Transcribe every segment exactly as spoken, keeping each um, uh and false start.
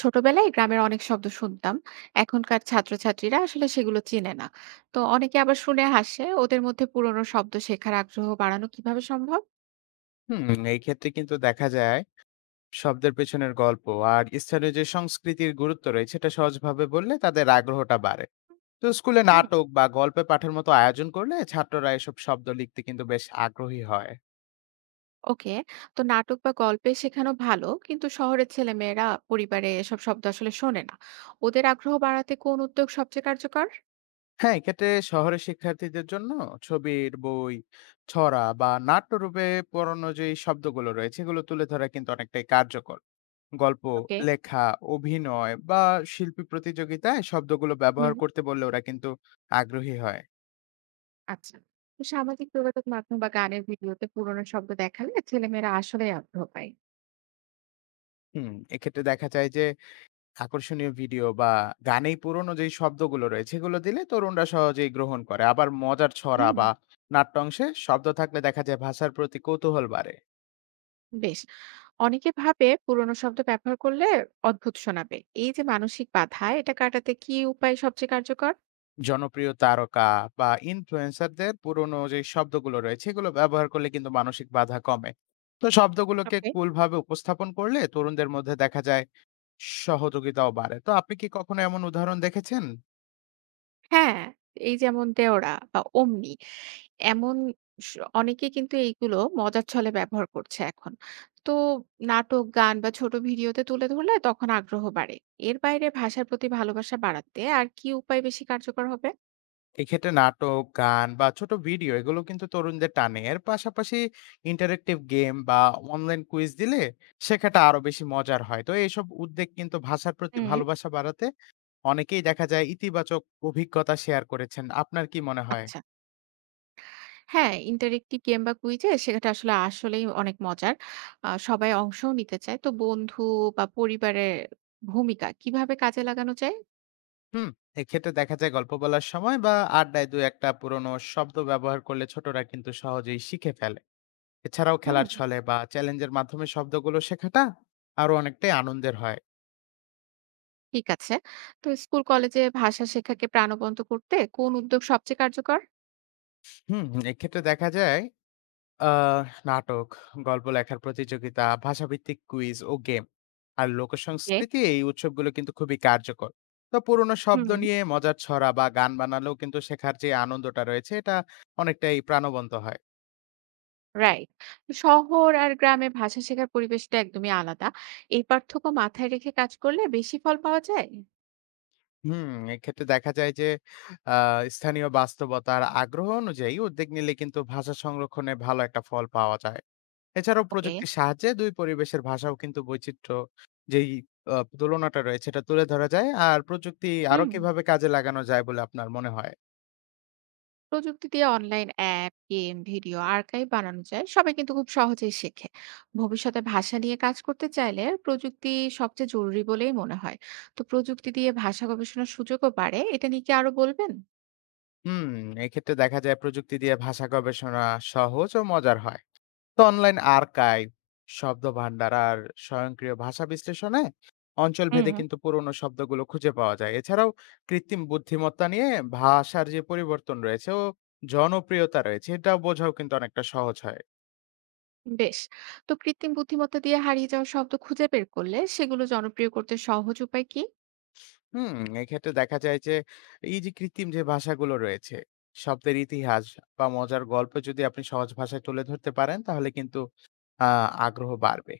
ছোটবেলায় গ্রামের অনেক শব্দ শুনতাম। এখনকার ছাত্রছাত্রীরা আসলে সেগুলো চেনে না। তো অনেকে আবার শুনে হাসে, ওদের মধ্যে পুরনো শব্দ শেখার আগ্রহ বাড়ানো কিভাবে সম্ভব? হুম। এই ক্ষেত্রে কিন্তু দেখা যায় শব্দের পেছনের গল্প আর স্থানীয় যে সংস্কৃতির গুরুত্ব রয়েছে সেটা সহজভাবে বললে তাদের আগ্রহটা বাড়ে। তো স্কুলে হুম। নাটক বা গল্পে পাঠের মতো আয়োজন করলে ছাত্ররা এসব শব্দ লিখতে কিন্তু বেশ আগ্রহী হয়। ওকে। তো নাটক বা গল্পে শেখানো ভালো, কিন্তু শহরের ছেলেমেয়েরা পরিবারে এসব শব্দ আসলে শোনে না। ওদের আগ্রহ বাড়াতে কোন উদ্যোগ সবচেয়ে কার্যকর? হ্যাঁ, এক্ষেত্রে শহরের শিক্ষার্থীদের জন্য ছবির বই, ছড়া বা নাট্যরূপে পড়ানো যে শব্দগুলো রয়েছে এগুলো তুলে ধরা কিন্তু অনেকটাই কার্যকর। গল্প ওকে। লেখা, অভিনয় বা শিল্পী প্রতিযোগিতায় শব্দগুলো ব্যবহার হুম। করতে বললে ওরা কিন্তু আগ্রহী হয়। আচ্ছা। তো সামাজিক যোগাযোগ মাধ্যম বা গানের ভিডিওতে পুরনো শব্দ দেখালে ছেলেমেয়েরা আসলে আগ্রহ পায়? হুম, এক্ষেত্রে দেখা যায় যে আকর্ষণীয় ভিডিও বা গানেই পুরনো যেই শব্দগুলো রয়েছে এগুলো দিলে তরুণরা সহজেই গ্রহণ করে। আবার মজার ছড়া হুম। বা নাট্যাংশে শব্দ থাকলে দেখা যায় ভাষার প্রতি কৌতূহল বাড়ে। বেশ। অনেকে ভাবে পুরোনো শব্দ ব্যবহার করলে অদ্ভুত শোনাবে। এই যে মানসিক বাধা, এটা কাটাতে কি উপায় সবচেয়ে কার্যকর? জনপ্রিয় তারকা বা ইনফ্লুয়েন্সারদের পুরনো যে শব্দগুলো রয়েছে এগুলো ব্যবহার করলে কিন্তু মানসিক বাধা কমে। তো শব্দগুলোকে ওকে। কুল ভাবে উপস্থাপন করলে তরুণদের মধ্যে দেখা যায় সহযোগিতাও বাড়ে। তো আপনি কি কখনো এমন উদাহরণ দেখেছেন? হ্যাঁ, এই যেমন দেওড়া বা অমনি এমন স অনেকে কিন্তু এইগুলো মজার ছলে ব্যবহার করছে এখন। তো নাটক, গান বা ছোট ভিডিওতে তুলে ধরলে তখন আগ্রহ বাড়ে। এর বাইরে ভাষার প্রতি ভালোবাসা বাড়াতে আর কি উপায় বেশি কার্যকর হবে? এক্ষেত্রে নাটক, গান বা ছোট ভিডিও এগুলো কিন্তু তরুণদের টানে। এর পাশাপাশি ইন্টারেক্টিভ গেম বা অনলাইন কুইজ দিলে শেখাটা আরো বেশি মজার হয়। তো এইসব উদ্যোগ কিন্তু ভাষার প্রতি হুম। ভালোবাসা বাড়াতে অনেকেই দেখা যায় ইতিবাচক অভিজ্ঞতা শেয়ার করেছেন। আপনার কি মনে হয়? আচ্ছা। হ্যাঁ, ইন্টারেক্টিভ গেম বা কুইজে সেটা আসলে আসলেই অনেক মজার। আ সবাই অংশও নিতে চায়। তো বন্ধু বা পরিবারের ভূমিকা কিভাবে কাজে লাগানো যায়? হুম, এক্ষেত্রে দেখা যায় গল্প বলার সময় বা আড্ডায় দুই এক টা পুরনো শব্দ ব্যবহার করলে ছোটরা কিন্তু সহজেই শিখে ফেলে। এছাড়াও হুম, খেলার ছলে বা চ্যালেঞ্জের মাধ্যমে শব্দগুলো শেখাটা আরো অনেকটাই আনন্দের হয়। ঠিক আছে। তো স্কুল, কলেজে ভাষা শেখাকে প্রাণবন্ত করতে কোন উদ্যোগ সবচেয়ে কার্যকর? হুম, এক্ষেত্রে দেখা যায় আ নাটক, গল্প লেখার প্রতিযোগিতা, ভাষাভিত্তিক কুইজ ও গেম। আর ওকে। লোকসংস্কৃতি এই উৎসবগুলো কিন্তু খুবই কার্যকর। তো পুরনো শব্দ হুম। নিয়ে মজার ছড়া বা গান বানালেও কিন্তু শেখার যে আনন্দটা রয়েছে এটা অনেকটাই প্রাণবন্ত হয়। রাইট। শহর আর গ্রামে ভাষা শেখার পরিবেশটা একদমই আলাদা। এই পার্থক্য মাথায় রেখে কাজ করলে বেশি ফল পাওয়া যায়? হুম, এক্ষেত্রে দেখা যায় যে আ স্থানীয় বাস্তবতার আগ্রহ অনুযায়ী উদ্যোগ নিলে কিন্তু ভাষা সংরক্ষণে ভালো একটা ফল পাওয়া যায়। এছাড়াও ওকে। প্রযুক্তির সাহায্যে দুই পরিবেশের ভাষাও কিন্তু বৈচিত্র্য যেই আ তুলনাটা রয়েছে এটা তুলে ধরা যায়। আর প্রযুক্তি আরো হুম। কিভাবে কাজে লাগানো যায় বলে আপনার মনে হয়? প্রযুক্তি দিয়ে online app, game, video, archive বানানো যায়। সবাই কিন্তু খুব সহজেই শেখে। ভবিষ্যতে ভাষা নিয়ে কাজ করতে চাইলে প্রযুক্তি সবচেয়ে জরুরি বলেই মনে হয়। তো প্রযুক্তি দিয়ে ভাষা গবেষণার সুযোগও বাড়ে। এটা নিয়ে কি আরো বলবেন? হুম, এক্ষেত্রে দেখা যায় প্রযুক্তি দিয়ে ভাষা গবেষণা সহজ ও মজার হয়। তো অনলাইন আর্কাইভ, শব্দভান্ডার আর স্বয়ংক্রিয় ভাষা বিশ্লেষণে হুম। অঞ্চলভেদে কিন্তু পুরোনো শব্দগুলো খুঁজে পাওয়া যায়। এছাড়াও কৃত্রিম বুদ্ধিমত্তা নিয়ে ভাষার যে পরিবর্তন রয়েছে ও জনপ্রিয়তা রয়েছে এটাও বোঝাও কিন্তু অনেকটা সহজ হয়। বেশ। তো কৃত্রিম বুদ্ধিমত্তা দিয়ে হারিয়ে যাওয়া শব্দ খুঁজে বের করলে সেগুলো জনপ্রিয় করতে সহজ উপায় কি? হুম, এক্ষেত্রে দেখা যায় যে এই যে কৃত্রিম যে ভাষাগুলো রয়েছে, শব্দের ইতিহাস বা মজার গল্প যদি আপনি সহজ ভাষায় তুলে ধরতে পারেন তাহলে কিন্তু আ আগ্রহ বাড়বে।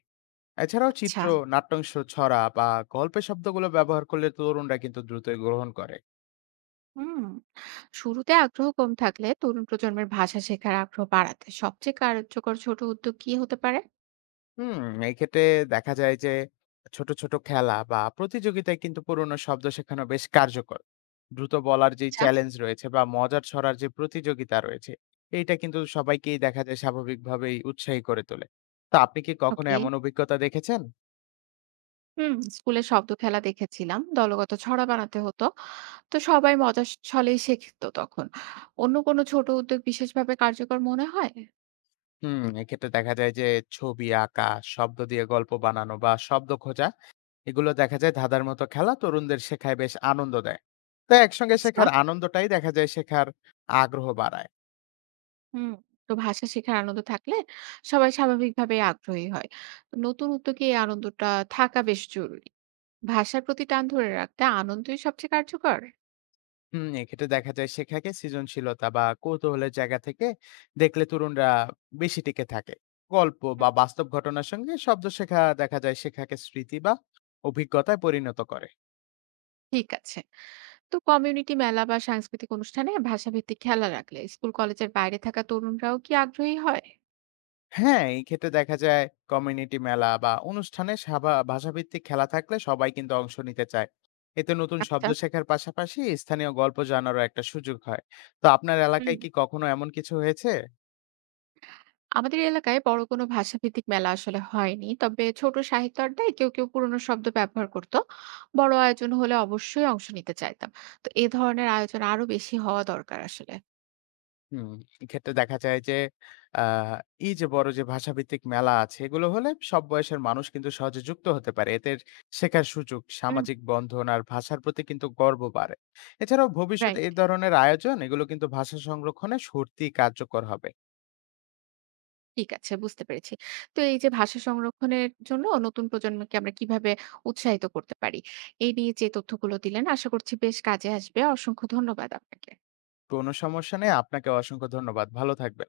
এছাড়াও চিত্র, আচ্ছা। নাট্যাংশ, ছড়া বা গল্পের শব্দগুলো ব্যবহার করলে তরুণরা কিন্তু দ্রুতই গ্রহণ করে। হুম। শুরুতে আগ্রহ কম থাকলে তরুণ প্রজন্মের ভাষা শেখার আগ্রহ বাড়াতে সবচেয়ে কার্যকর ছোট উদ্যোগ কি হতে পারে? হুম, এক্ষেত্রে দেখা যায় যে ছোট, ছোট খেলা বা প্রতিযোগিতায় কিন্তু পুরনো শব্দ শেখানো বেশ কার্যকর। দ্রুত বলার যে আচ্ছা, চ্যালেঞ্জ রয়েছে বা মজার ছড়ার যে প্রতিযোগিতা রয়েছে, এইটা কিন্তু সবাইকেই দেখা যায় স্বাভাবিকভাবেই উৎসাহী করে তোলে। তো আপনি কি কখনো ওকে। এমন অভিজ্ঞতা দেখেছেন? হুম, স্কুলে শব্দ খেলা দেখেছিলাম, দলগত ছড়া বানাতে হতো। তো সবাই মজার ছলেই শেখতো তখন। অন্য কোনো ছোট উদ্যোগ বিশেষভাবে কার্যকর মনে হয়? হুম, এক্ষেত্রে দেখা যায় যে ছবি আঁকা, শব্দ দিয়ে গল্প বানানো বা শব্দ খোঁজা, এগুলো দেখা যায় ধাঁধার মতো খেলা তরুণদের শেখায় বেশ আনন্দ দেয়। তো একসঙ্গে আচ্ছা। শেখার আনন্দটাই দেখা যায় শেখার আগ্রহ বাড়ায়। হুম। তো ভাষা শেখার আনন্দ থাকলে সবাই স্বাভাবিকভাবে আগ্রহী হয়। তো নতুন উদ্যোগে এই আনন্দটা থাকা বেশ জরুরি। ভাষার প্রতি টান ধরে রাখতে আনন্দই সবচেয়ে কার্যকর। হুম, এক্ষেত্রে দেখা যায় শেখাকে সৃজনশীলতা বা কৌতূহলের জায়গা থেকে দেখলে তরুণরা বেশি টিকে থাকে। গল্প হুম, বা বাস্তব ঘটনার সঙ্গে শব্দ শেখা দেখা যায় শেখাকে স্মৃতি বা অভিজ্ঞতায় পরিণত করে। ঠিক আছে। তো কমিউনিটি মেলা বা সাংস্কৃতিক অনুষ্ঠানে ভাষাভিত্তিক খেলা রাখলে স্কুল কলেজের বাইরে থাকা তরুণরাও কি আগ্রহী হয়? হ্যাঁ, এই ক্ষেত্রে দেখা যায় কমিউনিটি মেলা বা অনুষ্ঠানে সাভা- ভাষাভিত্তিক খেলা থাকলে সবাই কিন্তু অংশ নিতে চায়। এতে নতুন শব্দ আচ্ছা। শেখার পাশাপাশি স্থানীয় গল্প জানারও একটা সুযোগ হয়। তো আপনার হুম, এলাকায় কি কখনো এমন কিছু হয়েছে? আমাদের এলাকায় বড় কোনো ভাষাভিত্তিক মেলা আসলে হয়নি, তবে ছোট সাহিত্য আড্ডায় কেউ কেউ পুরনো শব্দ ব্যবহার করত। বড় আয়োজন হলে অবশ্যই অংশ নিতে চাইতাম। তো এ ধরনের আয়োজন আরো বেশি হওয়া দরকার আসলে। হুম, এক্ষেত্রে দেখা যায় যে আ এই যে বড় যে ভাষাভিত্তিক মেলা আছে এগুলো হলে সব বয়সের মানুষ কিন্তু সহজে যুক্ত হতে পারে। এদের শেখার সুযোগ, হুম। সামাজিক বন্ধন আর ভাষার প্রতি কিন্তু গর্ব বাড়ে। এছাড়াও ভবিষ্যতে রাইট। এই ধরনের আয়োজন এগুলো কিন্তু ভাষা সংরক্ষণে সত্যিই কার্যকর হবে। ঠিক আছে, বুঝতে পেরেছি। তো এই যে ভাষা সংরক্ষণের জন্য নতুন প্রজন্মকে আমরা কিভাবে উৎসাহিত করতে পারি, এই নিয়ে যে তথ্যগুলো দিলেন আশা করছি বেশ কাজে আসবে। অসংখ্য ধন্যবাদ আপনাকে। কোনো সমস্যা নেই। আপনাকে অসংখ্য ধন্যবাদ। ভালো থাকবেন।